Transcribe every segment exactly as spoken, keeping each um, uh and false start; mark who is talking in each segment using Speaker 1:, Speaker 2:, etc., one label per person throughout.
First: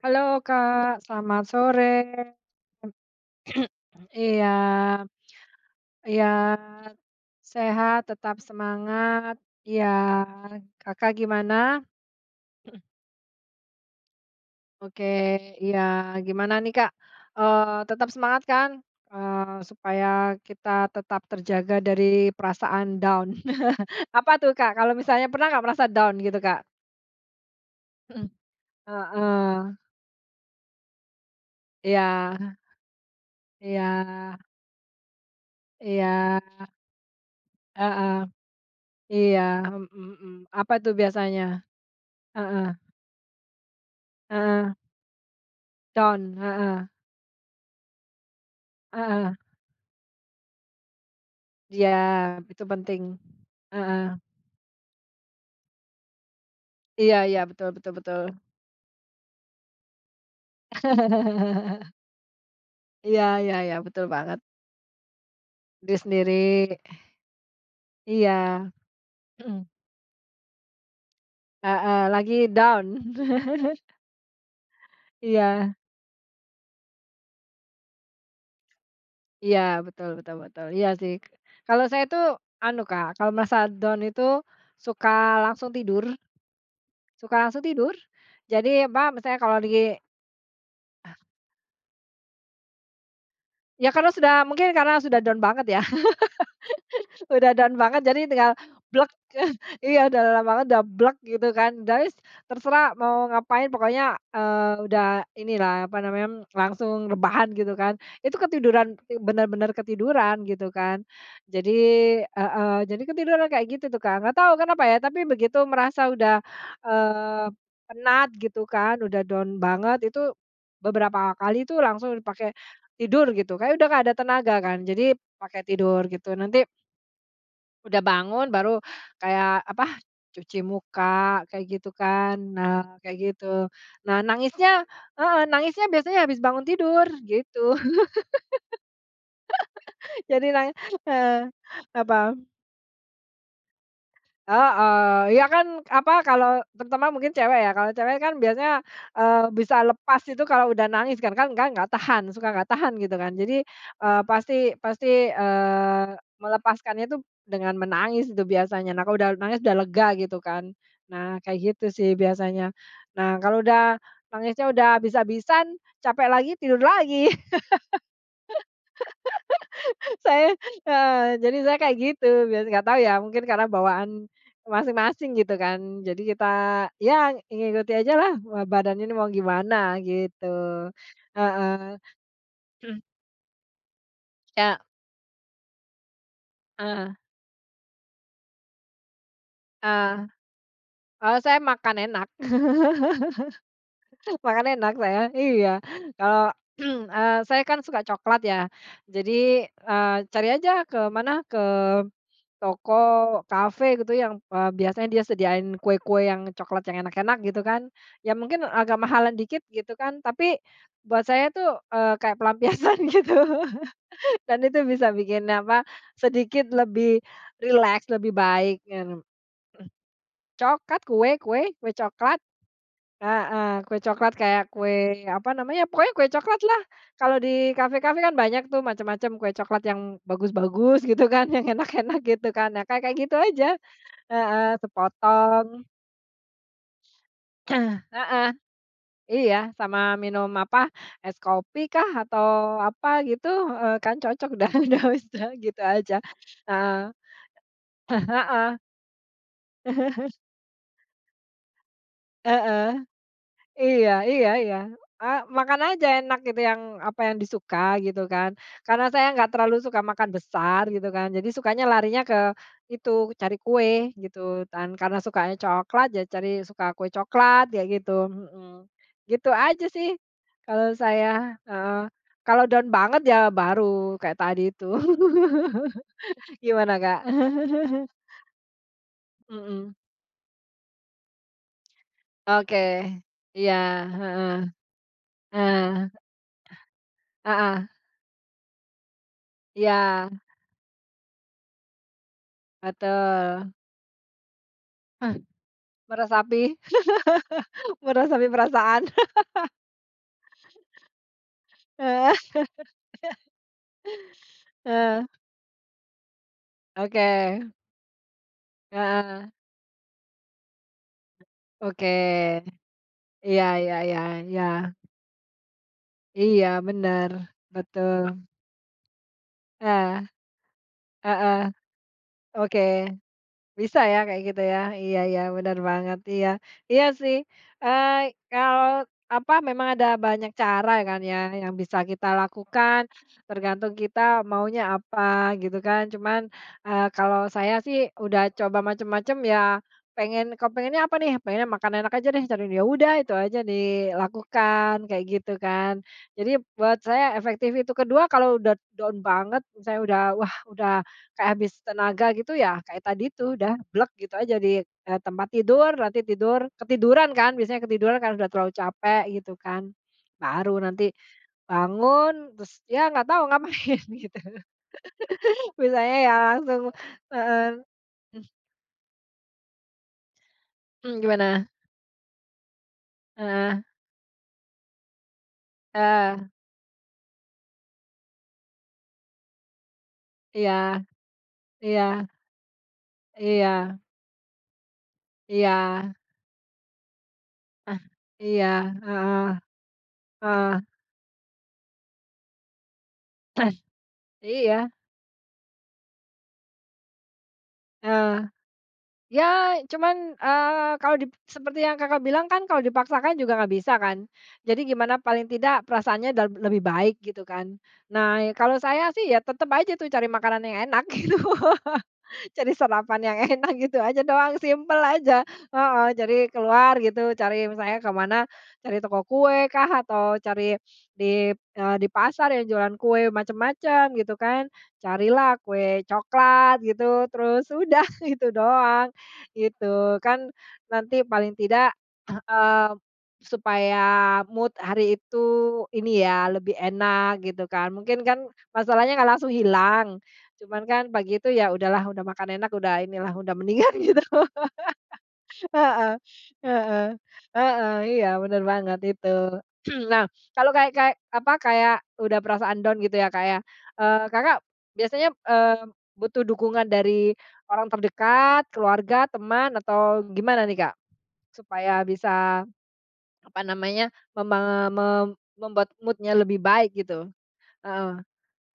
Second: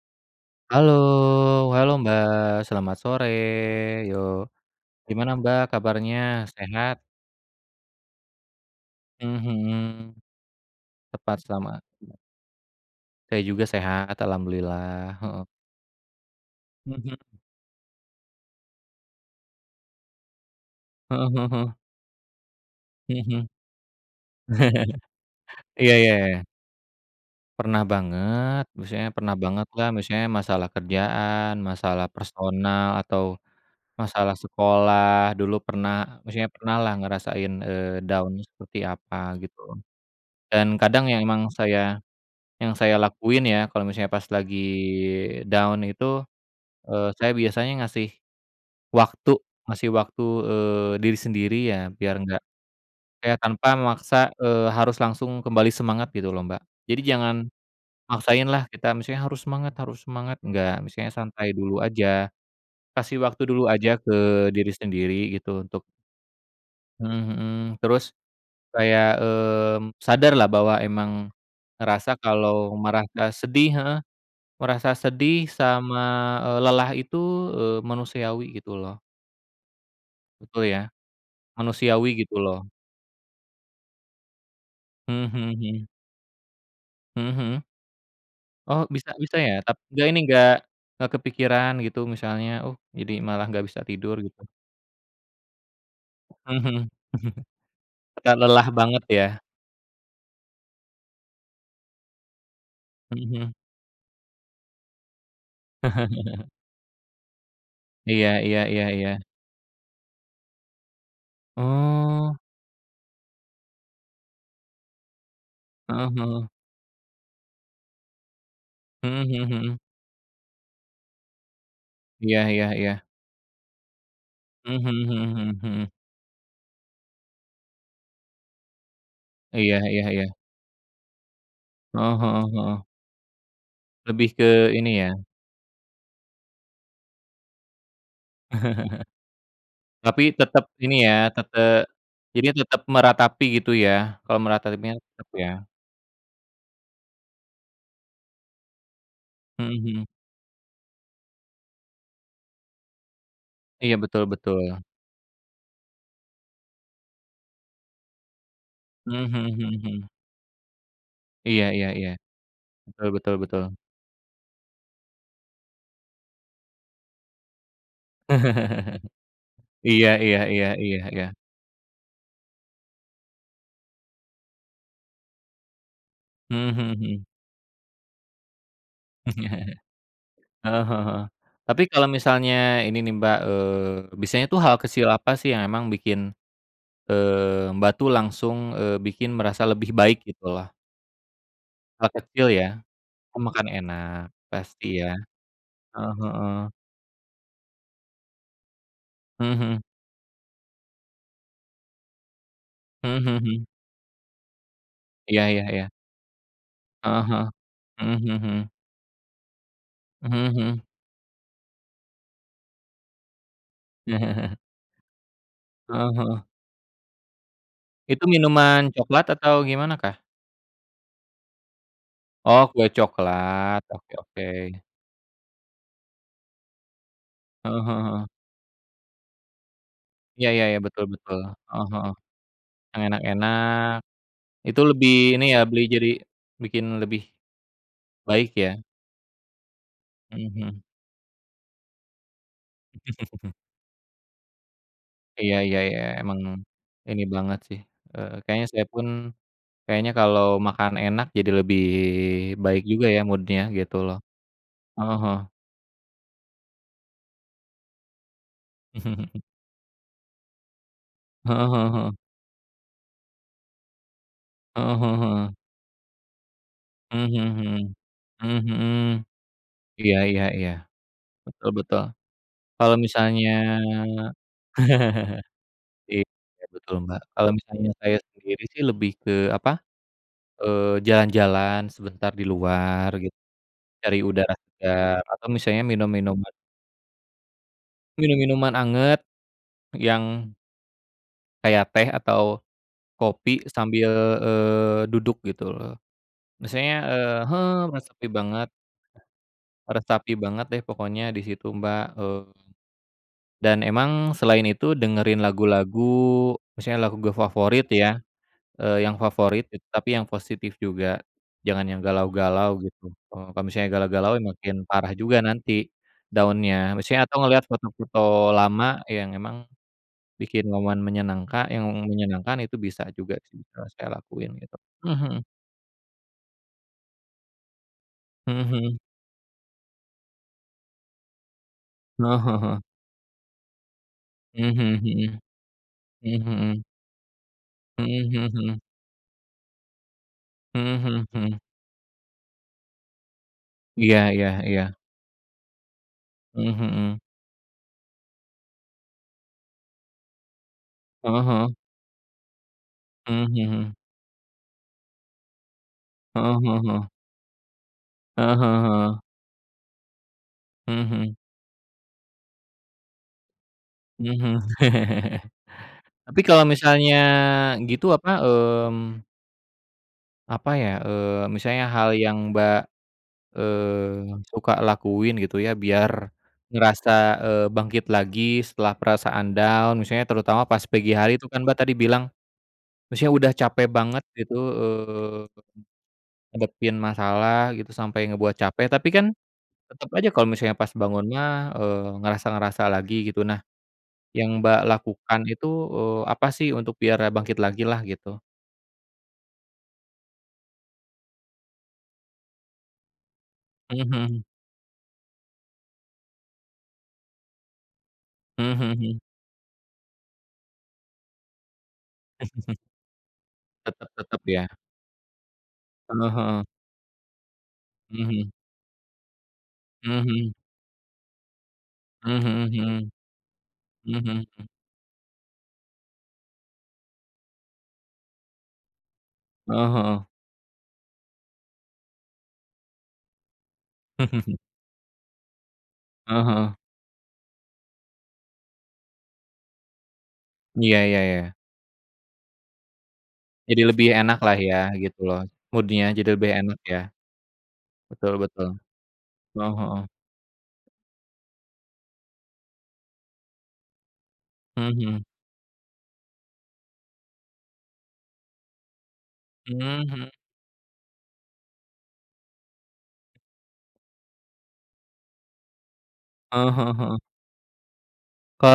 Speaker 1: Halo,
Speaker 2: Halo,
Speaker 1: Kak, selamat sore.
Speaker 2: halo, Mbak. Selamat sore, yo.
Speaker 1: Iya,
Speaker 2: Gimana, Mbak, kabarnya,
Speaker 1: iya,
Speaker 2: sehat?
Speaker 1: sehat, tetap semangat.
Speaker 2: Mmm,
Speaker 1: Iya.
Speaker 2: mhm.
Speaker 1: Kakak
Speaker 2: Tepat,
Speaker 1: gimana?
Speaker 2: sama. Saya juga sehat,
Speaker 1: Oke,
Speaker 2: alhamdulillah. Heeh.
Speaker 1: iya. Gimana nih, Kak?
Speaker 2: Mhm.
Speaker 1: Eee, tetap semangat, kan? Eee, supaya kita tetap
Speaker 2: Heeh heeh heeh.
Speaker 1: terjaga dari perasaan down.
Speaker 2: Mhm
Speaker 1: Apa
Speaker 2: mhm.
Speaker 1: tuh, Kak, kalau misalnya pernah nggak, merasa
Speaker 2: Iya ya
Speaker 1: down
Speaker 2: ya
Speaker 1: gitu,
Speaker 2: ya.
Speaker 1: Kak?
Speaker 2: Pernah
Speaker 1: Mhm.
Speaker 2: banget. Maksudnya pernah
Speaker 1: Heeh.
Speaker 2: bangetlah, misalnya masalah kerjaan,
Speaker 1: Iya.
Speaker 2: masalah personal, atau
Speaker 1: Iya.
Speaker 2: masalah sekolah. Dulu
Speaker 1: Iya.
Speaker 2: pernah, maksudnya pernahlah ngerasain, eee,
Speaker 1: Heeh.
Speaker 2: down-nya seperti apa,
Speaker 1: Iya,
Speaker 2: gitu lo.
Speaker 1: mhm mhm. Apa
Speaker 2: Dan
Speaker 1: tuh,
Speaker 2: kadang, yang
Speaker 1: biasanya?
Speaker 2: emang saya
Speaker 1: Heeh.
Speaker 2: yang saya lakuin ya, kalau misalnya pas lagi
Speaker 1: Heeh.
Speaker 2: down itu,
Speaker 1: Down, heeh.
Speaker 2: eee, saya biasanya ngasih waktu
Speaker 1: Heeh.
Speaker 2: ngasih waktu, eee, diri sendiri ya,
Speaker 1: jiya,
Speaker 2: biar nggak
Speaker 1: p itu penting.
Speaker 2: kayak tanpa
Speaker 1: Heeh.
Speaker 2: memaksa, eee, harus langsung kembali semangat, gitu lo, Mbak. Jadi
Speaker 1: Iya
Speaker 2: jangan
Speaker 1: iya, betul betul betul.
Speaker 2: maksain lah, kita misalnya, "Harus semangat, harus semangat!" Nggak, misalnya santai dulu aja. Kasih
Speaker 1: Iya
Speaker 2: waktu
Speaker 1: iya
Speaker 2: dulu
Speaker 1: iya,
Speaker 2: aja
Speaker 1: betul
Speaker 2: ke
Speaker 1: banget.
Speaker 2: diri sendiri, gitu, untuk
Speaker 1: Diri sendiri.
Speaker 2: Mhm mhm. Terus
Speaker 1: Iya.
Speaker 2: kayak,
Speaker 1: Mhm.
Speaker 2: mmm, sadarlah bahwa emang
Speaker 1: Heeh,
Speaker 2: ngerasa,
Speaker 1: lagi
Speaker 2: kalau
Speaker 1: down?
Speaker 2: merasa sedih, heeh, merasa sedih
Speaker 1: Iya.
Speaker 2: sama, eee, lelah itu, eee, manusiawi, gitu lo.
Speaker 1: Iya, betul betul
Speaker 2: Betul,
Speaker 1: betul,
Speaker 2: ya.
Speaker 1: iya sih. kalau saya
Speaker 2: Manusiawi,
Speaker 1: tuh,
Speaker 2: gitu lo.
Speaker 1: anu, Kak, kalau merasa down itu,
Speaker 2: Mhm
Speaker 1: suka
Speaker 2: mhm
Speaker 1: langsung
Speaker 2: mhm.
Speaker 1: tidur.
Speaker 2: Mhm
Speaker 1: Suka langsung
Speaker 2: mhm?
Speaker 1: tidur.
Speaker 2: Oh,
Speaker 1: Jadi,
Speaker 2: bisa
Speaker 1: apa,
Speaker 2: bisa
Speaker 1: misalnya
Speaker 2: ya?
Speaker 1: kalau di
Speaker 2: Tap nggak ini, nggak, nggak
Speaker 1: Ah.
Speaker 2: kepikiran, gitu misalnya, oh, jadi malah nggak bisa
Speaker 1: Ya, karena
Speaker 2: tidur,
Speaker 1: sudah
Speaker 2: gitu?
Speaker 1: mungkin, karena sudah down banget, yah.
Speaker 2: Mhm mhm.
Speaker 1: Udah down banget, jadi
Speaker 2: Kayak
Speaker 1: tinggal
Speaker 2: lelah banget, ya.
Speaker 1: Iya, udah lelah banget, udah gitu kan. Udah wis, terserah
Speaker 2: Mhm
Speaker 1: mau
Speaker 2: mhm.
Speaker 1: ngapain. Pokoknya, eee, udah inilah, apa namanya, langsung rebahan, gitu kan.
Speaker 2: Iya
Speaker 1: Itu
Speaker 2: iya iya
Speaker 1: ketiduran,
Speaker 2: iya.
Speaker 1: ti benar-benar ketiduran, gitu kan. Jadi,
Speaker 2: Oh.
Speaker 1: heeh, jadi ketiduran kayak gitu tuh, Kak. Nggak tahu kenapa, ya. Tapi, begitu
Speaker 2: Heeh
Speaker 1: merasa udah,
Speaker 2: heeh.
Speaker 1: eee, penat, gitu kan, udah
Speaker 2: Mhm
Speaker 1: down
Speaker 2: mhm mhm.
Speaker 1: banget, itu beberapa kali itu langsung
Speaker 2: Iya
Speaker 1: dipake
Speaker 2: iya iya.
Speaker 1: tidur, gitu. Kayak udah nggak ada tenaga,
Speaker 2: Mmm,
Speaker 1: kan.
Speaker 2: mhm
Speaker 1: Jadi,
Speaker 2: mhm
Speaker 1: pakai
Speaker 2: mhm mhm.
Speaker 1: tidur, gitu. Nanti Udah bangun. Baru, kayak,
Speaker 2: Iya
Speaker 1: apa,
Speaker 2: iya iya.
Speaker 1: cuci muka, kayak gitu
Speaker 2: Heeh
Speaker 1: kan.
Speaker 2: heeh
Speaker 1: Nah,
Speaker 2: heeh.
Speaker 1: kayak gitu, nah,
Speaker 2: Lebih ke,
Speaker 1: nangisnya
Speaker 2: ini ya.
Speaker 1: heeh, nangisnya biasanya habis bangun tidur, gitu.
Speaker 2: Tapi,
Speaker 1: Jadi
Speaker 2: tetep
Speaker 1: nang
Speaker 2: ini ya,
Speaker 1: eee,
Speaker 2: tete
Speaker 1: apa?
Speaker 2: jadi tetep meratapi, gitu ya? Kalau meratapinya tetap,
Speaker 1: Heeh. Iya kan,
Speaker 2: ya?
Speaker 1: apa, kalau, terutama mungkin cewek, ya. Kalau cewek kan biasanya, eee,
Speaker 2: Mhm
Speaker 1: bisa
Speaker 2: mhm.
Speaker 1: lepas itu kalau udah nangis kan. Kan kan kan enggak tahan, suka enggak tahan, gitu kan. Jadi,
Speaker 2: Iya.
Speaker 1: eee,
Speaker 2: Betul
Speaker 1: pasti
Speaker 2: betul.
Speaker 1: pasti, eee, melepaskannya itu, dengan menangis itu biasanya. Nah, kalau
Speaker 2: Mhm
Speaker 1: udah
Speaker 2: mhm
Speaker 1: nangis, udah
Speaker 2: mhm
Speaker 1: lega,
Speaker 2: mhm.
Speaker 1: gitu kan. Nah, kayak
Speaker 2: Iya iya
Speaker 1: gitu
Speaker 2: iya.
Speaker 1: sih, biasanya.
Speaker 2: Betul betul
Speaker 1: Nah, kalau
Speaker 2: betul.
Speaker 1: udah, nangisnya udah habis-habisan, capek lagi, tidur lagi.
Speaker 2: Iya iya
Speaker 1: Saya
Speaker 2: iya iya
Speaker 1: heeh.
Speaker 2: iya.
Speaker 1: Jadi saya kayak gitu, biasanya. Enggak tahu, ya, mungkin karena bawaan masing-masing, gitu kan, jadi kita,
Speaker 2: Mhm mhm mhm.
Speaker 1: ya ngikuti aja lah badannya mau gimana, gitu.
Speaker 2: Heeh heeh heeh. Tapi
Speaker 1: Heeh.
Speaker 2: kalau misalnya ini
Speaker 1: Mhm.
Speaker 2: nih, Mbak, eee, biasanya tuh hal
Speaker 1: Iya.
Speaker 2: kecil apa sih, yang bikin,
Speaker 1: Heeh.
Speaker 2: eee, Mbak tuh langsung, eee, bikin merasa lebih
Speaker 1: Eee,
Speaker 2: baik, gitu lah?
Speaker 1: oh, saya makan
Speaker 2: Hal
Speaker 1: enak.
Speaker 2: kecil, ya. Oh, makan enak.
Speaker 1: Makan
Speaker 2: Pasti,
Speaker 1: enak,
Speaker 2: ya?
Speaker 1: saya. Iya.
Speaker 2: Heeh
Speaker 1: Kalau,
Speaker 2: heeh.
Speaker 1: eee, saya kan, suka coklat, ya,
Speaker 2: Mhm
Speaker 1: jadi,
Speaker 2: mhm.
Speaker 1: eee, cari aja ke mana, ke toko,
Speaker 2: Mhm mhm mhm.
Speaker 1: kafe, gitu. Yang, eee, biasanya dia
Speaker 2: Iya iya
Speaker 1: sediain
Speaker 2: iya.
Speaker 1: kue-kue yang coklat, yang
Speaker 2: Heeh
Speaker 1: enak-enak,
Speaker 2: heeh.
Speaker 1: gitu kan.
Speaker 2: Mhm mhm
Speaker 1: Ya,
Speaker 2: mhm.
Speaker 1: mungkin agak mahalan dikit, gitu kan,
Speaker 2: Mhm
Speaker 1: tapi,
Speaker 2: mhm.
Speaker 1: buat saya tuh, eee, kayak pelampiasan, gitu. Dan itu bisa bikin, apa,
Speaker 2: Heeh heeh.
Speaker 1: sedikit lebih rileks,
Speaker 2: Itu
Speaker 1: lebih baik,
Speaker 2: minuman
Speaker 1: gitu.
Speaker 2: coklat atau gimana kah?
Speaker 1: Coklat. Kue kue, kue coklat.
Speaker 2: Oh, kue coklat.
Speaker 1: Heeh. Kue
Speaker 2: Oke
Speaker 1: coklat,
Speaker 2: oke.
Speaker 1: kayak kue, apa namanya, pokoknya kue coklat lah. Kalau di
Speaker 2: Heeh heeh
Speaker 1: kafe-kafe
Speaker 2: heeh.
Speaker 1: kan banyak tuh, macam-macam kue coklat yang
Speaker 2: Iya iya iya, betul
Speaker 1: bagus-bagus, gitu
Speaker 2: betul.
Speaker 1: kan, yang
Speaker 2: Heeh heeh.
Speaker 1: enak-enak gitu kan. Nah,
Speaker 2: Yang
Speaker 1: kayak-kayak gitu aja.
Speaker 2: enak-enak.
Speaker 1: Heeh.
Speaker 2: Itu lebih ini ya, beli
Speaker 1: Sepotong
Speaker 2: jadi bikin lebih
Speaker 1: Heeh.
Speaker 2: baik, ya?
Speaker 1: Iya. Sama
Speaker 2: Mhm
Speaker 1: minum, apa,
Speaker 2: mhm.
Speaker 1: es kopi kah, atau apa gitu, eee, kan cocok udah udah [unintelligible]
Speaker 2: Iya iya
Speaker 1: gitu
Speaker 2: iya.
Speaker 1: aja.
Speaker 2: Emang,
Speaker 1: Heeh.
Speaker 2: ini banget sih. Eee, kayaknya
Speaker 1: Heeh.
Speaker 2: saya pun, kayaknya kalau makan enak, jadi lebih baik
Speaker 1: Heeh.
Speaker 2: juga, ya, Mood-nya, gitu
Speaker 1: Iya
Speaker 2: loh.
Speaker 1: iya iya.
Speaker 2: Heeh
Speaker 1: Eee,
Speaker 2: heeh.
Speaker 1: makan aja enak, gitu, yang, apa, yang disuka, gitu kan. Karena saya enggak terlalu suka makan besar, gitu kan, jadi
Speaker 2: Heeh
Speaker 1: sukanya,
Speaker 2: heeh heeh.
Speaker 1: larinya ke itu, cari kue, gitu kan.
Speaker 2: Heeh heeh
Speaker 1: Karena
Speaker 2: heeh.
Speaker 1: sukanya coklat, ya cari, suka kue
Speaker 2: Mhm
Speaker 1: coklat,
Speaker 2: mhm mhm.
Speaker 1: kayak gitu.
Speaker 2: Mhm
Speaker 1: Heeh.
Speaker 2: mhm.
Speaker 1: Gitu aja sih,
Speaker 2: Iya iya iya.
Speaker 1: kalau saya.
Speaker 2: Betul
Speaker 1: Heeh.
Speaker 2: betul.
Speaker 1: Kalau down
Speaker 2: Kalau
Speaker 1: banget, ya
Speaker 2: misalnya
Speaker 1: baru kayak tadi itu.
Speaker 2: iya,
Speaker 1: Gimana.
Speaker 2: betul, Mbak.
Speaker 1: Kak?
Speaker 2: Kalau misalnya saya sendiri sih, lebih ke, apa,
Speaker 1: Mhm.
Speaker 2: eee, jalan-jalan sebentar di
Speaker 1: Oke.
Speaker 2: luar, gitu.
Speaker 1: Iya.
Speaker 2: Cari udara
Speaker 1: Heeh.
Speaker 2: segar, atau
Speaker 1: Eh.
Speaker 2: misalnya minum minuman
Speaker 1: Ah. Heeh.
Speaker 2: minum minuman anget
Speaker 1: Iya.
Speaker 2: yang Kayak teh atau kopi
Speaker 1: Betul.
Speaker 2: sambil, eee,
Speaker 1: Eh.
Speaker 2: duduk gitu loh.
Speaker 1: Meresapi.
Speaker 2: Misalnya, e heeh, meresepi
Speaker 1: Meresapi
Speaker 2: banget
Speaker 1: perasaan.
Speaker 2: meresapi banget deh, pokoknya di situ, Mbak,
Speaker 1: Heeh.
Speaker 2: eee. Dan emang, selain itu
Speaker 1: Heeh.
Speaker 2: dengerin lagu-lagu, misalnya lagu
Speaker 1: Oke.
Speaker 2: favorit ya, e yang
Speaker 1: Heeh.
Speaker 2: favorit tapi yang positif juga, jangan yang
Speaker 1: Oke.
Speaker 2: galau-galau gitu, e
Speaker 1: Iya
Speaker 2: kalau misalnya
Speaker 1: iya iya
Speaker 2: galau-galau
Speaker 1: iya.
Speaker 2: makin parah juga nanti,
Speaker 1: Iya,
Speaker 2: down-nya, misalnya,
Speaker 1: benar,
Speaker 2: atau ngelihat foto-foto
Speaker 1: betul.
Speaker 2: lama yang emang
Speaker 1: Nah.
Speaker 2: bikin momen
Speaker 1: Heeh.
Speaker 2: menyenangka yang menyenangkan itu
Speaker 1: Oke.
Speaker 2: bisa juga sih yang
Speaker 1: Bisa
Speaker 2: saya
Speaker 1: ya, kayak
Speaker 2: lakuin,
Speaker 1: gitu
Speaker 2: gitu,
Speaker 1: ya iya
Speaker 2: mhm.
Speaker 1: iya, bener banget, iya. Iya sih, eee,
Speaker 2: Mhm mhm.
Speaker 1: kalau apa, memang ada banyak cara kan ya, yang bisa kita
Speaker 2: Heeh heeh heeh.
Speaker 1: lakukan, tergantung kita
Speaker 2: Mhm
Speaker 1: maunya
Speaker 2: mhm
Speaker 1: apa
Speaker 2: mhm.
Speaker 1: gitu kan. Cuman,
Speaker 2: Mhm mhm.
Speaker 1: eee, kalau saya sih
Speaker 2: Mhm
Speaker 1: udah
Speaker 2: mhm
Speaker 1: coba
Speaker 2: mhm.
Speaker 1: macam-macam ya, pengen kepengennya
Speaker 2: Mhm
Speaker 1: apa
Speaker 2: mhm
Speaker 1: nih?
Speaker 2: mhm.
Speaker 1: Pengennya makan enak aja deh, ya udah itu saja
Speaker 2: Iya iya iya.
Speaker 1: dilakukan, kayak gitu kan. Jadi,
Speaker 2: Mhm
Speaker 1: buat
Speaker 2: mhm.
Speaker 1: saya efektif itu, kedua, kalau sudah down banget, saya sudah, wah, udah
Speaker 2: Heeh
Speaker 1: kayak habis
Speaker 2: heeh.
Speaker 1: tenaga gitu ya, kayak tadi itu
Speaker 2: Mhm
Speaker 1: udah
Speaker 2: mhm.
Speaker 1: gitu aja di, e tempat tidur, nanti
Speaker 2: Heeh
Speaker 1: tidur,
Speaker 2: heeh heeh.
Speaker 1: ketiduran kan, biasanya ketiduran karena sudah
Speaker 2: Heeh
Speaker 1: terlalu
Speaker 2: heeh
Speaker 1: capek,
Speaker 2: heeh.
Speaker 1: gitu kan. Baru
Speaker 2: Mhm
Speaker 1: nanti,
Speaker 2: mhm.
Speaker 1: bangun, terus, ya nggak tahu ngapain, gitu.
Speaker 2: Mhm mhm.
Speaker 1: Biasanya ya
Speaker 2: Tapi kalau
Speaker 1: langsung
Speaker 2: misalnya
Speaker 1: mhm.
Speaker 2: gitu, apa,
Speaker 1: Mmm.
Speaker 2: mmm Apa ya,
Speaker 1: Mmm,
Speaker 2: eee,
Speaker 1: gimana?
Speaker 2: misalnya hal yang Mbak,
Speaker 1: Heeh.
Speaker 2: eee, suka lakuin gitu ya biar,
Speaker 1: Heeh.
Speaker 2: ngerasa, eee, bangkit lagi setelah perasaan down maksudnya terutama
Speaker 1: Iya,
Speaker 2: pas pagi hari itu kan Mbak tadi
Speaker 1: iya.
Speaker 2: bilang, maksudnya udah capek
Speaker 1: Iya.
Speaker 2: banget gitu, eee,
Speaker 1: Iya.
Speaker 2: ngadepin masalah gitu
Speaker 1: Ah,
Speaker 2: sampai ngebuat
Speaker 1: iya,
Speaker 2: capek tapi kan,
Speaker 1: heeh,
Speaker 2: tetap aja kalau misalnya
Speaker 1: heeh.
Speaker 2: pas bangunnya, eee, ngerasa-ngerasa lagi gitu nah, yang Mbak
Speaker 1: Iya.
Speaker 2: lakukan itu, eee, apa sih untuk biar e bangkit lagi lah gitu?
Speaker 1: Heeh, ya cuman, eee, kalau di seperti yang Kakak bilang kan kalau dipaksakan juga enggak bisa
Speaker 2: Mhm
Speaker 1: kan,
Speaker 2: mhm.
Speaker 1: jadi gimana paling tidak perasaannya udah lebih baik gitu kan, nah kalau
Speaker 2: Mhm
Speaker 1: saya
Speaker 2: mhm.
Speaker 1: sih ya tetap aja tuh cari makanan yang enak gitu, cari sarapan yang enak gitu
Speaker 2: Tetap
Speaker 1: aja
Speaker 2: tetap
Speaker 1: doang
Speaker 2: ya.
Speaker 1: simple aja, heeh,
Speaker 2: Heeh
Speaker 1: jadi
Speaker 2: heeh.
Speaker 1: keluar gitu cari misalnya ke
Speaker 2: Mhm
Speaker 1: mana,
Speaker 2: mhm.
Speaker 1: cari toko kue kah
Speaker 2: Mhm
Speaker 1: atau
Speaker 2: mhm.
Speaker 1: cari di, eee, di
Speaker 2: Mhm
Speaker 1: pasar yang
Speaker 2: mhm
Speaker 1: jualan
Speaker 2: mhm,
Speaker 1: kue macam-macam
Speaker 2: mhm
Speaker 1: gitu
Speaker 2: mhm
Speaker 1: kan
Speaker 2: mhm.
Speaker 1: carilah kue coklat gitu terus udah gitu doang
Speaker 2: Heeh
Speaker 1: gitu.
Speaker 2: heeh.
Speaker 1: Kan nanti paling tidak, eee, supaya mood hari itu ini
Speaker 2: Heeh
Speaker 1: ya
Speaker 2: heeh.
Speaker 1: lebih enak gitu kan, mungkin kan, masalahnya enggak langsung hilang, cuman
Speaker 2: Iya
Speaker 1: kan
Speaker 2: iya
Speaker 1: pagi itu
Speaker 2: ya.
Speaker 1: ya udahlah udah makan enak udah inilah udah
Speaker 2: Jadi
Speaker 1: mendingan
Speaker 2: lebih
Speaker 1: gitu.
Speaker 2: enak lah ya gitu loh mood-nya
Speaker 1: Heeh,
Speaker 2: jadi lebih enak ya,
Speaker 1: heeh, heeh, iya
Speaker 2: betul
Speaker 1: bener
Speaker 2: betul,
Speaker 1: banget itu.
Speaker 2: heeh, heeh.
Speaker 1: Nah kalau kayak kayak apa, kayak udah perasaan down gitu ya Kak ya, eee, Kakak,
Speaker 2: Mhm mhm.
Speaker 1: biasanya, eee, butuh dukungan dari, orang terdekat keluarga, teman
Speaker 2: Mmm,
Speaker 1: atau
Speaker 2: mhm.
Speaker 1: gimana nih Kak? Supaya bisa, apa namanya mema me membuat mood-nya lebih
Speaker 2: Heeh
Speaker 1: baik
Speaker 2: heeh heeh.
Speaker 1: gitu? Heeh,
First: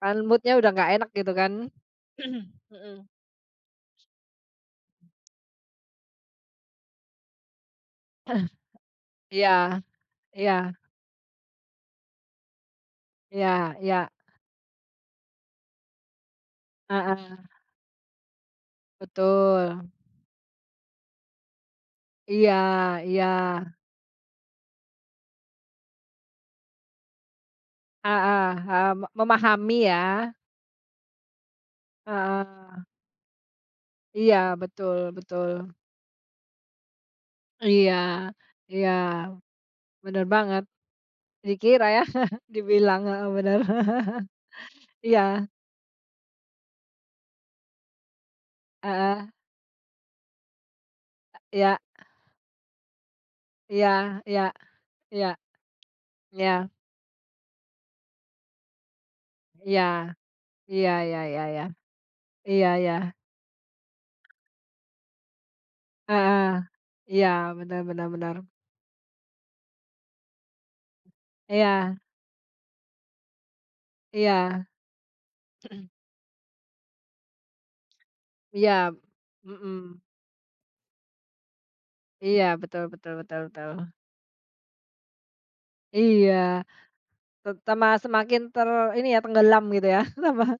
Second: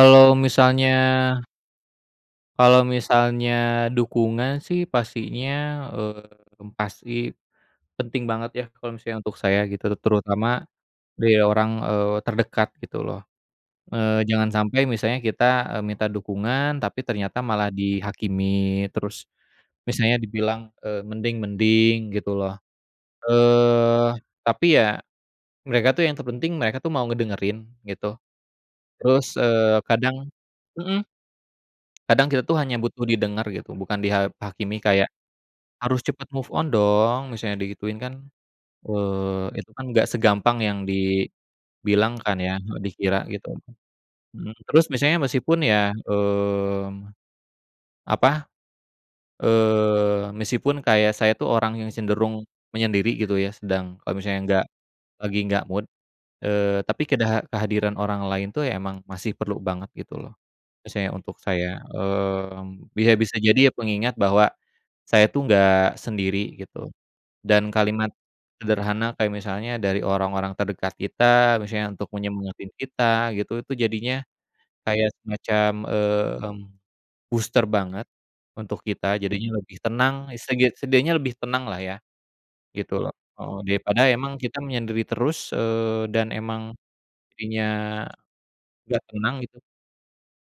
Speaker 1: kan mood-nya udah
Speaker 2: misalnya
Speaker 1: nggak enak gitu kan,
Speaker 2: kalau
Speaker 1: mhm.
Speaker 2: misalnya dukungan sih pastinya eee, pasti, penting banget ya kalau misalnya untuk saya
Speaker 1: Iya,
Speaker 2: gitu terutama,
Speaker 1: iya.
Speaker 2: dari orang, eee, terdekat gitu loh,
Speaker 1: Iya iya.
Speaker 2: eee, jangan sampai misalnya kita, eee, minta dukungan tapi
Speaker 1: Heeh.
Speaker 2: ternyata malah dihakimi terus,
Speaker 1: Betul.
Speaker 2: misalnya dibilang, eee, "mending mending" gitu
Speaker 1: Iya
Speaker 2: loh,
Speaker 1: iya.
Speaker 2: eee, tapi ya, mereka tuh yang terpenting mereka tuh mau ngedengerin gitu,
Speaker 1: Heeh, mmm,
Speaker 2: terus,
Speaker 1: memahami
Speaker 2: eee, kadang
Speaker 1: ya.
Speaker 2: mhm, kadang kita tuh hanya
Speaker 1: Heeh.
Speaker 2: butuh didengar gitu bukan diha
Speaker 1: Iya
Speaker 2: hakimi
Speaker 1: betul
Speaker 2: kayak,
Speaker 1: betul.
Speaker 2: "Harus cepat move on dong," misalnya
Speaker 1: Iya,
Speaker 2: digituin kan,
Speaker 1: iya,
Speaker 2: eee, itu kan enggak
Speaker 1: bener
Speaker 2: segampang
Speaker 1: banget,
Speaker 2: yang
Speaker 1: dikira ya
Speaker 2: dibilangkan ya
Speaker 1: dibilang,
Speaker 2: dikira
Speaker 1: heeh,
Speaker 2: gitu.
Speaker 1: bener
Speaker 2: Mhm, terus misalnya
Speaker 1: iya.
Speaker 2: meskipun ya, mmm, apa,
Speaker 1: Heeh.
Speaker 2: eee, meskipun kayak saya tuh
Speaker 1: Iya.
Speaker 2: orang yang cenderung menyendiri gitu ya
Speaker 1: Iya
Speaker 2: sedang kalau
Speaker 1: iya,
Speaker 2: misalnya enggak,
Speaker 1: iya,
Speaker 2: lagi enggak mood,
Speaker 1: ya.
Speaker 2: eee, tapi kedaha kehadiran orang lain tuh emang masih perlu
Speaker 1: Iya,
Speaker 2: banget gitu loh,
Speaker 1: iya
Speaker 2: misalnya
Speaker 1: ya
Speaker 2: untuk
Speaker 1: ya ya,
Speaker 2: saya, eee,
Speaker 1: iya
Speaker 2: bisa
Speaker 1: iya.
Speaker 2: bisa jadi ya pengingat bahwa, saya tuh enggak
Speaker 1: Heeh,
Speaker 2: sendiri gitu,
Speaker 1: iya
Speaker 2: dan
Speaker 1: bener bener
Speaker 2: kalimat,
Speaker 1: bener.
Speaker 2: sederhana kayak misalnya dari orang-orang terdekat kita misalnya
Speaker 1: Iya.
Speaker 2: untuk menyemangatin kita gitu itu jadinya,
Speaker 1: Iya.
Speaker 2: kayak semacam, mmm, booster banget untuk,
Speaker 1: Iya,
Speaker 2: kita jadinya lebih
Speaker 1: mhm.
Speaker 2: tenang seget setidaknya lebih tenang lah ya,
Speaker 1: Iya betul
Speaker 2: gitu loh,
Speaker 1: betul betul
Speaker 2: heeh,
Speaker 1: betul.
Speaker 2: daripada emang kita menyendiri terus, eee, dan
Speaker 1: Iya,
Speaker 2: emang,
Speaker 1: te
Speaker 2: jadinya,
Speaker 1: tambah semakin ter
Speaker 2: enggak
Speaker 1: ini ya
Speaker 2: tenang gitu.
Speaker 1: tenggelam gitu ya,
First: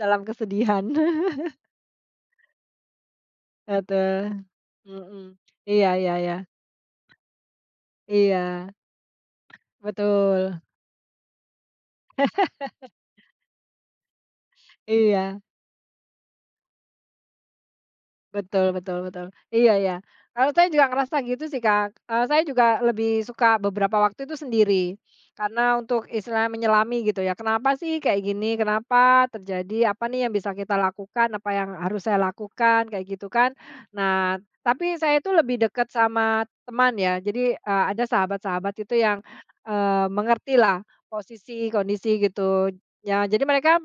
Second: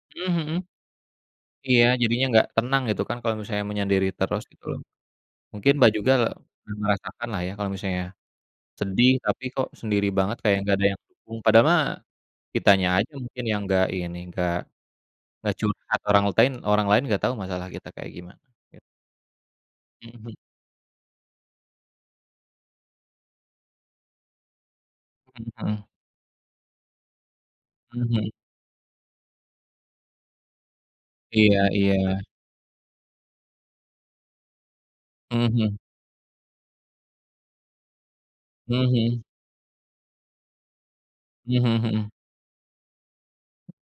Speaker 1: dalam
Speaker 2: Mhm mhm.
Speaker 1: kesedihan.
Speaker 2: Iya jadinya enggak tenang gitu kan kalau misalnya menyendiri
Speaker 1: Haduh,
Speaker 2: terus gitu loh,
Speaker 1: mhm,
Speaker 2: mungkin
Speaker 1: iya
Speaker 2: Mbak juga
Speaker 1: iya iya.
Speaker 2: merasakanlah ya kalau misalnya,
Speaker 1: Iya.
Speaker 2: sedih tapi kok sendiri banget
Speaker 1: Betul.
Speaker 2: kayak enggak ada yang ung, padahal mah, kitanya aja mungkin yang enggak ini, enggak
Speaker 1: Iya.
Speaker 2: enggak curhat orang ltain orang lain enggak tahu masalah kita kayak gimana
Speaker 1: Betul
Speaker 2: ya.
Speaker 1: betul betul, iya iya,
Speaker 2: Mhm mhm.
Speaker 1: kalau saya juga ngerasa gitu sih Kak, eee, saya juga lebih suka beberapa waktu itu sendiri,
Speaker 2: Mhm
Speaker 1: karena
Speaker 2: mhm.
Speaker 1: untuk istilahnya menyelami gitu ya kenapa sih
Speaker 2: Mhm
Speaker 1: kayak
Speaker 2: mhm.
Speaker 1: gini, kenapa terjadi apa nih yang bisa kita lakukan, apa
Speaker 2: Iya
Speaker 1: yang harus saya
Speaker 2: iya.
Speaker 1: lakukan kayak gitu kan, nah tapi saya itu
Speaker 2: Mhm
Speaker 1: lebih
Speaker 2: mhm.
Speaker 1: dekat sama teman ya jadi, eee, ada sahabat-sahabat
Speaker 2: Mhm
Speaker 1: itu yang,
Speaker 2: mhm.
Speaker 1: eee, mengertilah
Speaker 2: Mmm,
Speaker 1: posisi
Speaker 2: mhm mhm.
Speaker 1: kondisi gitu, ya jadi mereka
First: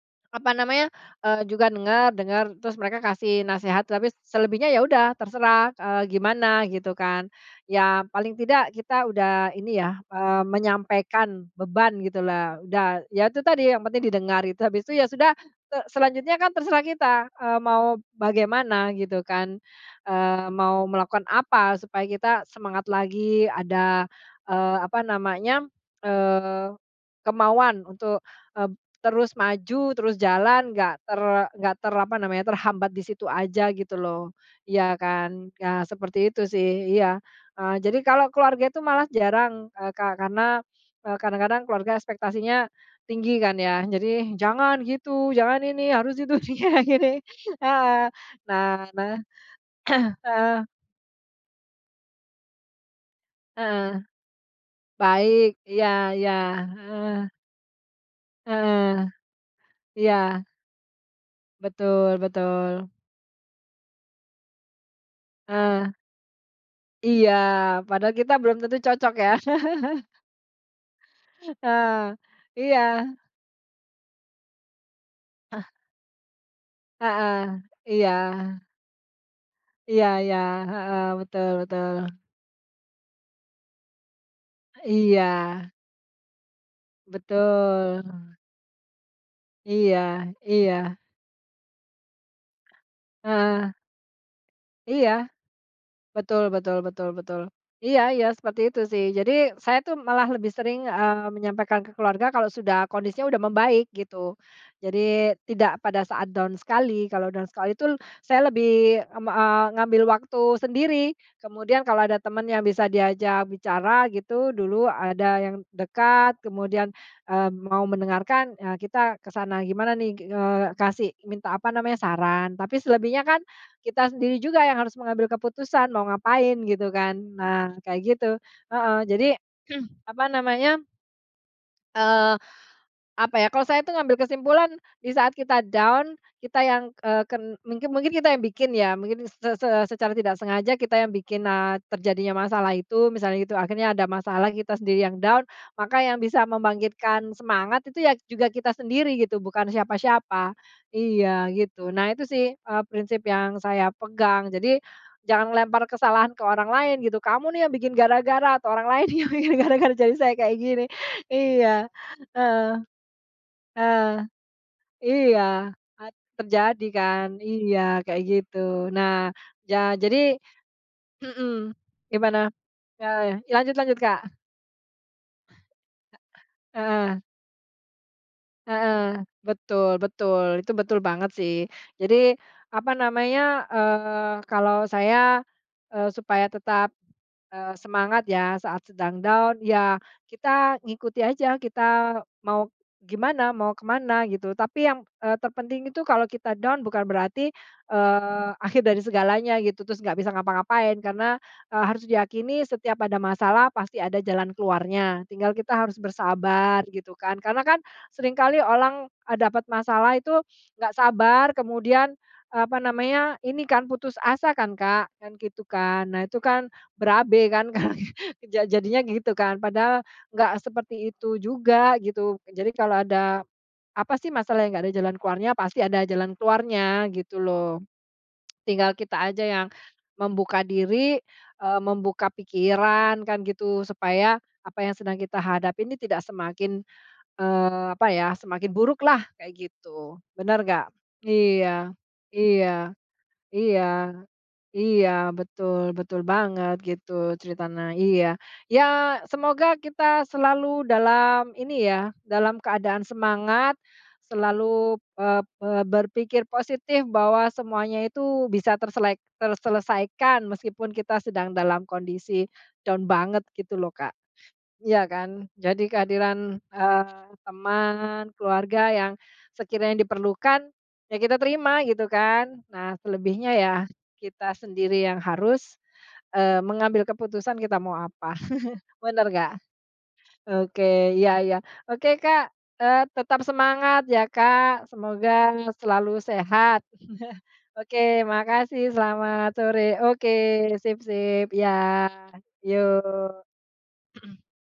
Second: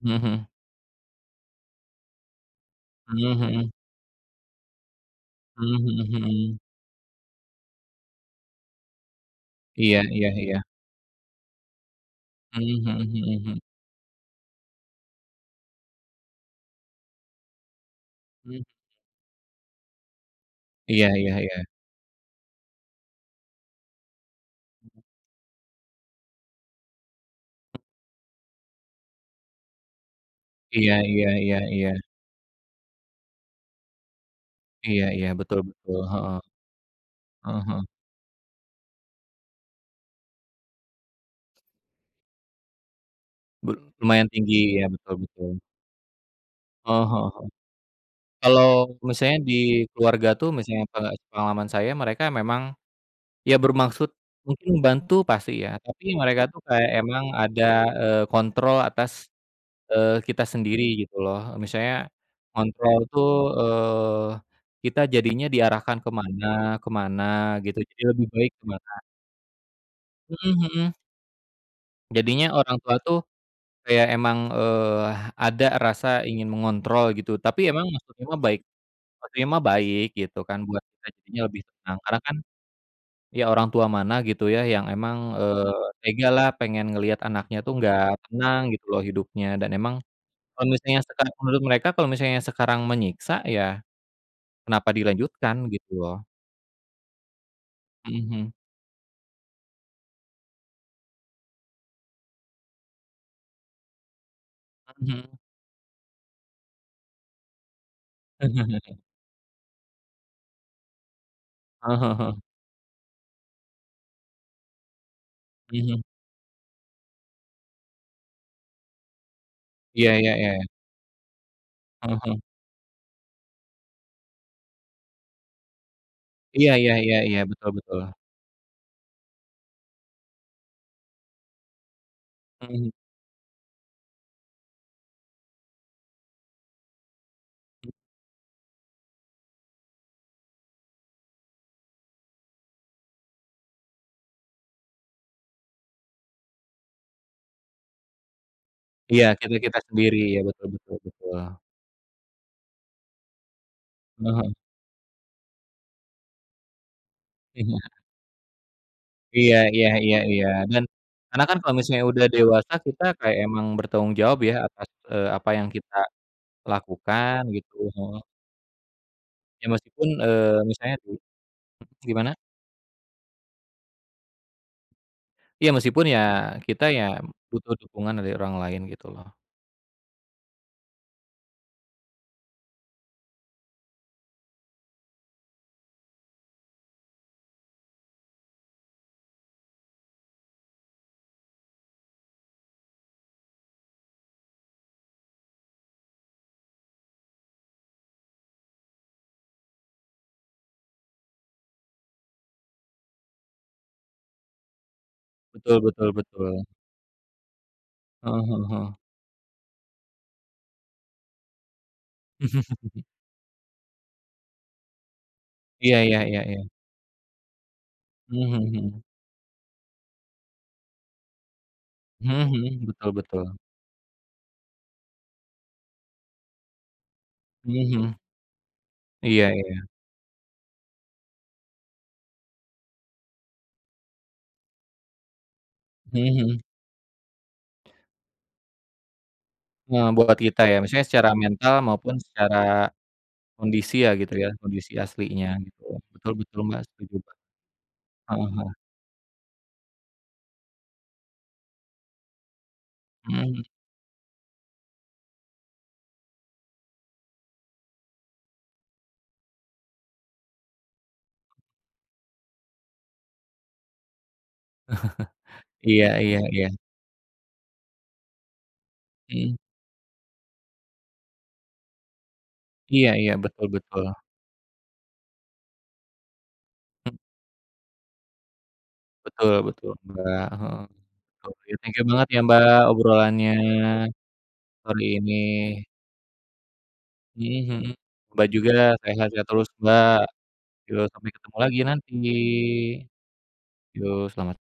Speaker 2: Mhm mhm.
Speaker 1: apa namanya, eee, juga dengar dengar terus mereka
Speaker 2: Mmm,
Speaker 1: kasih
Speaker 2: mhm.
Speaker 1: nasehat tapi selebihnya ya udah terserah,
Speaker 2: Mmm,
Speaker 1: eee,
Speaker 2: mhm mhm.
Speaker 1: gimana gitu kan, ya paling tidak kita udah ini ya,
Speaker 2: Iya iya
Speaker 1: eee,
Speaker 2: iya.
Speaker 1: menyampaikan beban gitulah
Speaker 2: Mmm, mhm
Speaker 1: udah ya itu
Speaker 2: mhm mhm.
Speaker 1: tadi yang penting didengar gitu habis itu ya sudah, se selanjutnya kan terserah kita, eee, mau
Speaker 2: Mmm.
Speaker 1: bagaimana gitu kan, eee, mau
Speaker 2: Iya
Speaker 1: melakukan
Speaker 2: iya iya.
Speaker 1: apa supaya kita semangat lagi ada, eee, apa namanya, eee, kemauan untuk, eee, terus maju, terus jalan
Speaker 2: Iya
Speaker 1: enggak ter
Speaker 2: iya iya
Speaker 1: enggak
Speaker 2: iya.
Speaker 1: ter apa namanya terhambat di situ aja gitu loh, iya
Speaker 2: Iya iya
Speaker 1: kan
Speaker 2: betul
Speaker 1: nah
Speaker 2: betul,
Speaker 1: seperti
Speaker 2: heeh.
Speaker 1: itu sih iya
Speaker 2: Heeh
Speaker 1: eee,
Speaker 2: heeh.
Speaker 1: jadi kalau keluarga itu malah jarang, eee, kar karena, eee, kadang-kadang keluarga ekspektasinya, tinggi kan
Speaker 2: Be
Speaker 1: ya
Speaker 2: lumayan
Speaker 1: jadi,
Speaker 2: tinggi
Speaker 1: "Jangan
Speaker 2: ya betul
Speaker 1: gitu
Speaker 2: betul.
Speaker 1: jangan ini harus itu,"
Speaker 2: Heeh heeh heeh,
Speaker 1: heeh,
Speaker 2: kalau
Speaker 1: nah nah,
Speaker 2: misalnya di keluarga tuh
Speaker 1: heeh.
Speaker 2: misalnya pe sepengalaman saya mereka memang, ya
Speaker 1: Heeh,
Speaker 2: bermaksud mungkin membantu
Speaker 1: baik
Speaker 2: pasti ya,
Speaker 1: iya
Speaker 2: tapi
Speaker 1: iya,
Speaker 2: mereka itu kayak
Speaker 1: heeh.
Speaker 2: emang ada, eee, kontrol
Speaker 1: Heeh,
Speaker 2: atas, eee,
Speaker 1: iya.
Speaker 2: kita sendiri gitu loh misalnya,
Speaker 1: Betul betul.
Speaker 2: kontrol itu, eee, kita jadinya
Speaker 1: Heeh.
Speaker 2: diarahkan ke mana ke mana
Speaker 1: Iya
Speaker 2: gitu, jadi
Speaker 1: padahal
Speaker 2: lebih
Speaker 1: kita
Speaker 2: baik
Speaker 1: belum
Speaker 2: ke
Speaker 1: tentu
Speaker 2: mana.
Speaker 1: cocok ya.
Speaker 2: Mhm mhm.
Speaker 1: Ah,
Speaker 2: Jadinya orang tua
Speaker 1: iya.
Speaker 2: tuh, kayak emang, eee,
Speaker 1: Ah.
Speaker 2: ada rasa ingin mengontrol gitu,
Speaker 1: Heeh,
Speaker 2: tapi emang
Speaker 1: iya.
Speaker 2: maksudnya mah baik. Maksudnya mah
Speaker 1: Iya
Speaker 2: baik
Speaker 1: iya,
Speaker 2: gitu kan buat
Speaker 1: heeh,
Speaker 2: kita jadinya
Speaker 1: betul
Speaker 2: lebih
Speaker 1: betul.
Speaker 2: tenang karena kan, ya orang tua mana gitu ya yang emang,
Speaker 1: Iya.
Speaker 2: eee, tega lah pengen ngeliat anaknya itu nggak
Speaker 1: Betul.
Speaker 2: tenang gitu loh hidupnya dan emang,
Speaker 1: Iya,
Speaker 2: kalau
Speaker 1: iya.
Speaker 2: misalnya misalnya menurut mereka kalau misalnya sekarang menyiksa ya,
Speaker 1: Heeh.
Speaker 2: kenapa
Speaker 1: Iya,
Speaker 2: dilanjutkan gitu loh.
Speaker 1: betul betul betul betul, iya
Speaker 2: Mhm
Speaker 1: iya
Speaker 2: mhm.
Speaker 1: seperti itu sih jadi saya itu malah lebih sering, eee, menyampaikan ke keluarga kalau sudah kondisinya udah membaik gitu, jadi
Speaker 2: Mhm.
Speaker 1: tidak pada saat down sekali. Kalau down sekali itu saya lebih m eee, ngambil waktu sendiri kemudian
Speaker 2: Heeh
Speaker 1: kalau
Speaker 2: heeh
Speaker 1: ada
Speaker 2: heeh.
Speaker 1: teman yang bisa diajak bicara gitu dulu ada yang
Speaker 2: Mhm.
Speaker 1: dekat kemudian, eee, mau mendengarkan, eee, kita ke sana gimana
Speaker 2: Iya
Speaker 1: nih,
Speaker 2: iya iya iya.
Speaker 1: eee, kasih minta apa namanya
Speaker 2: Heeh heeh.
Speaker 1: saran, tapi selebihnya kan, kita sendiri juga yang harus mengambil keputusan mau ngapain
Speaker 2: Iya
Speaker 1: gitu
Speaker 2: iya
Speaker 1: kan,
Speaker 2: iya iya betul
Speaker 1: nah kayak
Speaker 2: betul.
Speaker 1: gitu. Heeh, jadi, apa namanya eee,
Speaker 2: Mhm.
Speaker 1: apa ya kalau saya itu ngambil kesimpulan di saat kita down kita yang, eee, ke mungkin mungkin kita yang bikin ya mungkin se se secara tidak sengaja kita yang bikin, eee, terjadinya masalah itu misalnya gitu akhirnya ada masalah kita sendiri yang down, maka yang bisa membangkitkan semangat itu ya juga kita sendiri
Speaker 2: Iya
Speaker 1: gitu, bukan
Speaker 2: kita-kita sendiri ya
Speaker 1: siapa-siapa.
Speaker 2: betul betul
Speaker 1: Iya
Speaker 2: betul.
Speaker 1: gitu, nah itu sih, eee, prinsip yang saya pegang
Speaker 2: Mhm.
Speaker 1: jadi, jangan ngelempar kesalahan ke orang lain gitu kamu nih yang bikin
Speaker 2: Iya.
Speaker 1: gara-gara torang lain yang bikin
Speaker 2: Iya Iya
Speaker 1: gara-gara jadi
Speaker 2: iya
Speaker 1: saya
Speaker 2: iya
Speaker 1: kayak
Speaker 2: dan,
Speaker 1: gini.
Speaker 2: karena kan kalau
Speaker 1: Iya,
Speaker 2: misalnya udah
Speaker 1: heeh.
Speaker 2: dewasa kita kayak emang
Speaker 1: Heeh.
Speaker 2: bertanggung jawab ya atas, eee,
Speaker 1: iya
Speaker 2: apa yang kita,
Speaker 1: a terjadi kan
Speaker 2: lakukan gitu,
Speaker 1: iya
Speaker 2: heeh.
Speaker 1: kayak gitu, nah
Speaker 2: Ya
Speaker 1: ja
Speaker 2: meskipun,
Speaker 1: jadi
Speaker 2: eee, misalnya
Speaker 1: mhm,
Speaker 2: [unintelligible] gimana?
Speaker 1: gimana? Ya lanjut lanjut Kak.
Speaker 2: Iya, meskipun ya,
Speaker 1: Heeh
Speaker 2: kita ya
Speaker 1: heeh.
Speaker 2: butuh dukungan dari orang lain, gitu
Speaker 1: Heeh,
Speaker 2: lo.
Speaker 1: betul betul, itu betul banget, sih. Jadi, apa namanya, eee, kalau saya, eee, supaya tetap, eee, semangat ya, saat sedang down, ya kita ngikuti aja, kita mau gimana, mau ke mana, gitu. Tapi yang, eee, terpenting itu kalau kita down, bukan berarti, eee, akhir dari segalanya, gitu, terus enggak bisa ngapa-ngapain. Karena, eee, harus diyakini, setiap ada masalah, pasti ada jalan keluarnya. Tinggal kita
Speaker 2: Betul
Speaker 1: harus
Speaker 2: betul betul.
Speaker 1: bersabar, gitu kan. Karena kan,
Speaker 2: Heeh
Speaker 1: seringkali
Speaker 2: heeh heeh.
Speaker 1: olang, e dapat masalah itu enggak sabar, kemudian, apa namanya, ini kan, putus asa kan, Kak, kan gitu
Speaker 2: Iya
Speaker 1: kan.
Speaker 2: iya
Speaker 1: Nah itu
Speaker 2: iya iya.
Speaker 1: kan, berabe kan, kalau gi
Speaker 2: Mhm
Speaker 1: ja
Speaker 2: mhm
Speaker 1: jadinya
Speaker 2: mhm.
Speaker 1: gitu, kan. Padahal enggak seperti itu juga,
Speaker 2: Mhm
Speaker 1: gitu. Jadi
Speaker 2: mhm,
Speaker 1: kalau
Speaker 2: betul
Speaker 1: ada
Speaker 2: betul.
Speaker 1: apa sih, masalah yang nggak ada jalan keluarnya? Pasti ada jalan keluarnya, gitu lo.
Speaker 2: Mhm mhm.
Speaker 1: Tinggal kita
Speaker 2: Iya
Speaker 1: aja yang
Speaker 2: iya.
Speaker 1: membuka diri, eee, membuka pikiran, kan gitu. Supaya apa yang sedang kita hadapi nih tidak
Speaker 2: Mhm mhm.
Speaker 1: semakin, eee, apa ya, semakin buruklah, kayak
Speaker 2: Eee,
Speaker 1: gitu.
Speaker 2: buat kita,
Speaker 1: Bener
Speaker 2: ya?
Speaker 1: nggak?
Speaker 2: Maksudnya secara mental
Speaker 1: Iya,
Speaker 2: maupun secara
Speaker 1: iya, iya,
Speaker 2: kondisi ya, gitu ya? Kondisi
Speaker 1: iya,
Speaker 2: aslinya, gitu.
Speaker 1: betul, betul
Speaker 2: Betul betul,
Speaker 1: banget.
Speaker 2: Mbak, setuju,
Speaker 1: Gitu,
Speaker 2: Mbak.
Speaker 1: ceritana. Iya.
Speaker 2: Heeh heeh.
Speaker 1: Ya, semoga kita selalu dalam ini ya, dalam keadaan
Speaker 2: Mhm hm
Speaker 1: semangat, selalu, eee eee, berpikir positif bahwa semuanya itu bisa terselek terselesaikan, meskipun kita sedang dalam kondisi down banget, gitu lo, Kak. Iya kan? Jadi
Speaker 2: Iya iya
Speaker 1: kehadiran,
Speaker 2: iya.
Speaker 1: eee, teman, keluarga yang
Speaker 2: Mhm.
Speaker 1: sekiranya diperlukan, ya kita terima, gitu kan. Nah,
Speaker 2: Iya iya,
Speaker 1: selebihnya
Speaker 2: betul
Speaker 1: ya,
Speaker 2: betul.
Speaker 1: kita sendiri yang harus, eee, mengambil keputusan, kita mau apa. Benar enggak?
Speaker 2: Betul betul, Mbak. Heeh.
Speaker 1: Oke, iya iya.
Speaker 2: Yuk, thank you
Speaker 1: Oke,
Speaker 2: banget ya,
Speaker 1: Kak,
Speaker 2: Mbak,
Speaker 1: eee, tetap
Speaker 2: obrolannya,
Speaker 1: semangat ya, Kak.
Speaker 2: hari ini.
Speaker 1: Semoga selalu sehat.
Speaker 2: Mhm mhm.
Speaker 1: Oke,
Speaker 2: Mbak juga,
Speaker 1: makasih,
Speaker 2: sehat-sehat
Speaker 1: selamat
Speaker 2: terus,
Speaker 1: sore.
Speaker 2: Mbak.
Speaker 1: Oke, sip
Speaker 2: Yuk, sampai
Speaker 1: sip.
Speaker 2: ketemu lagi
Speaker 1: Ya,
Speaker 2: nanti.
Speaker 1: yuk.
Speaker 2: Yo, selamat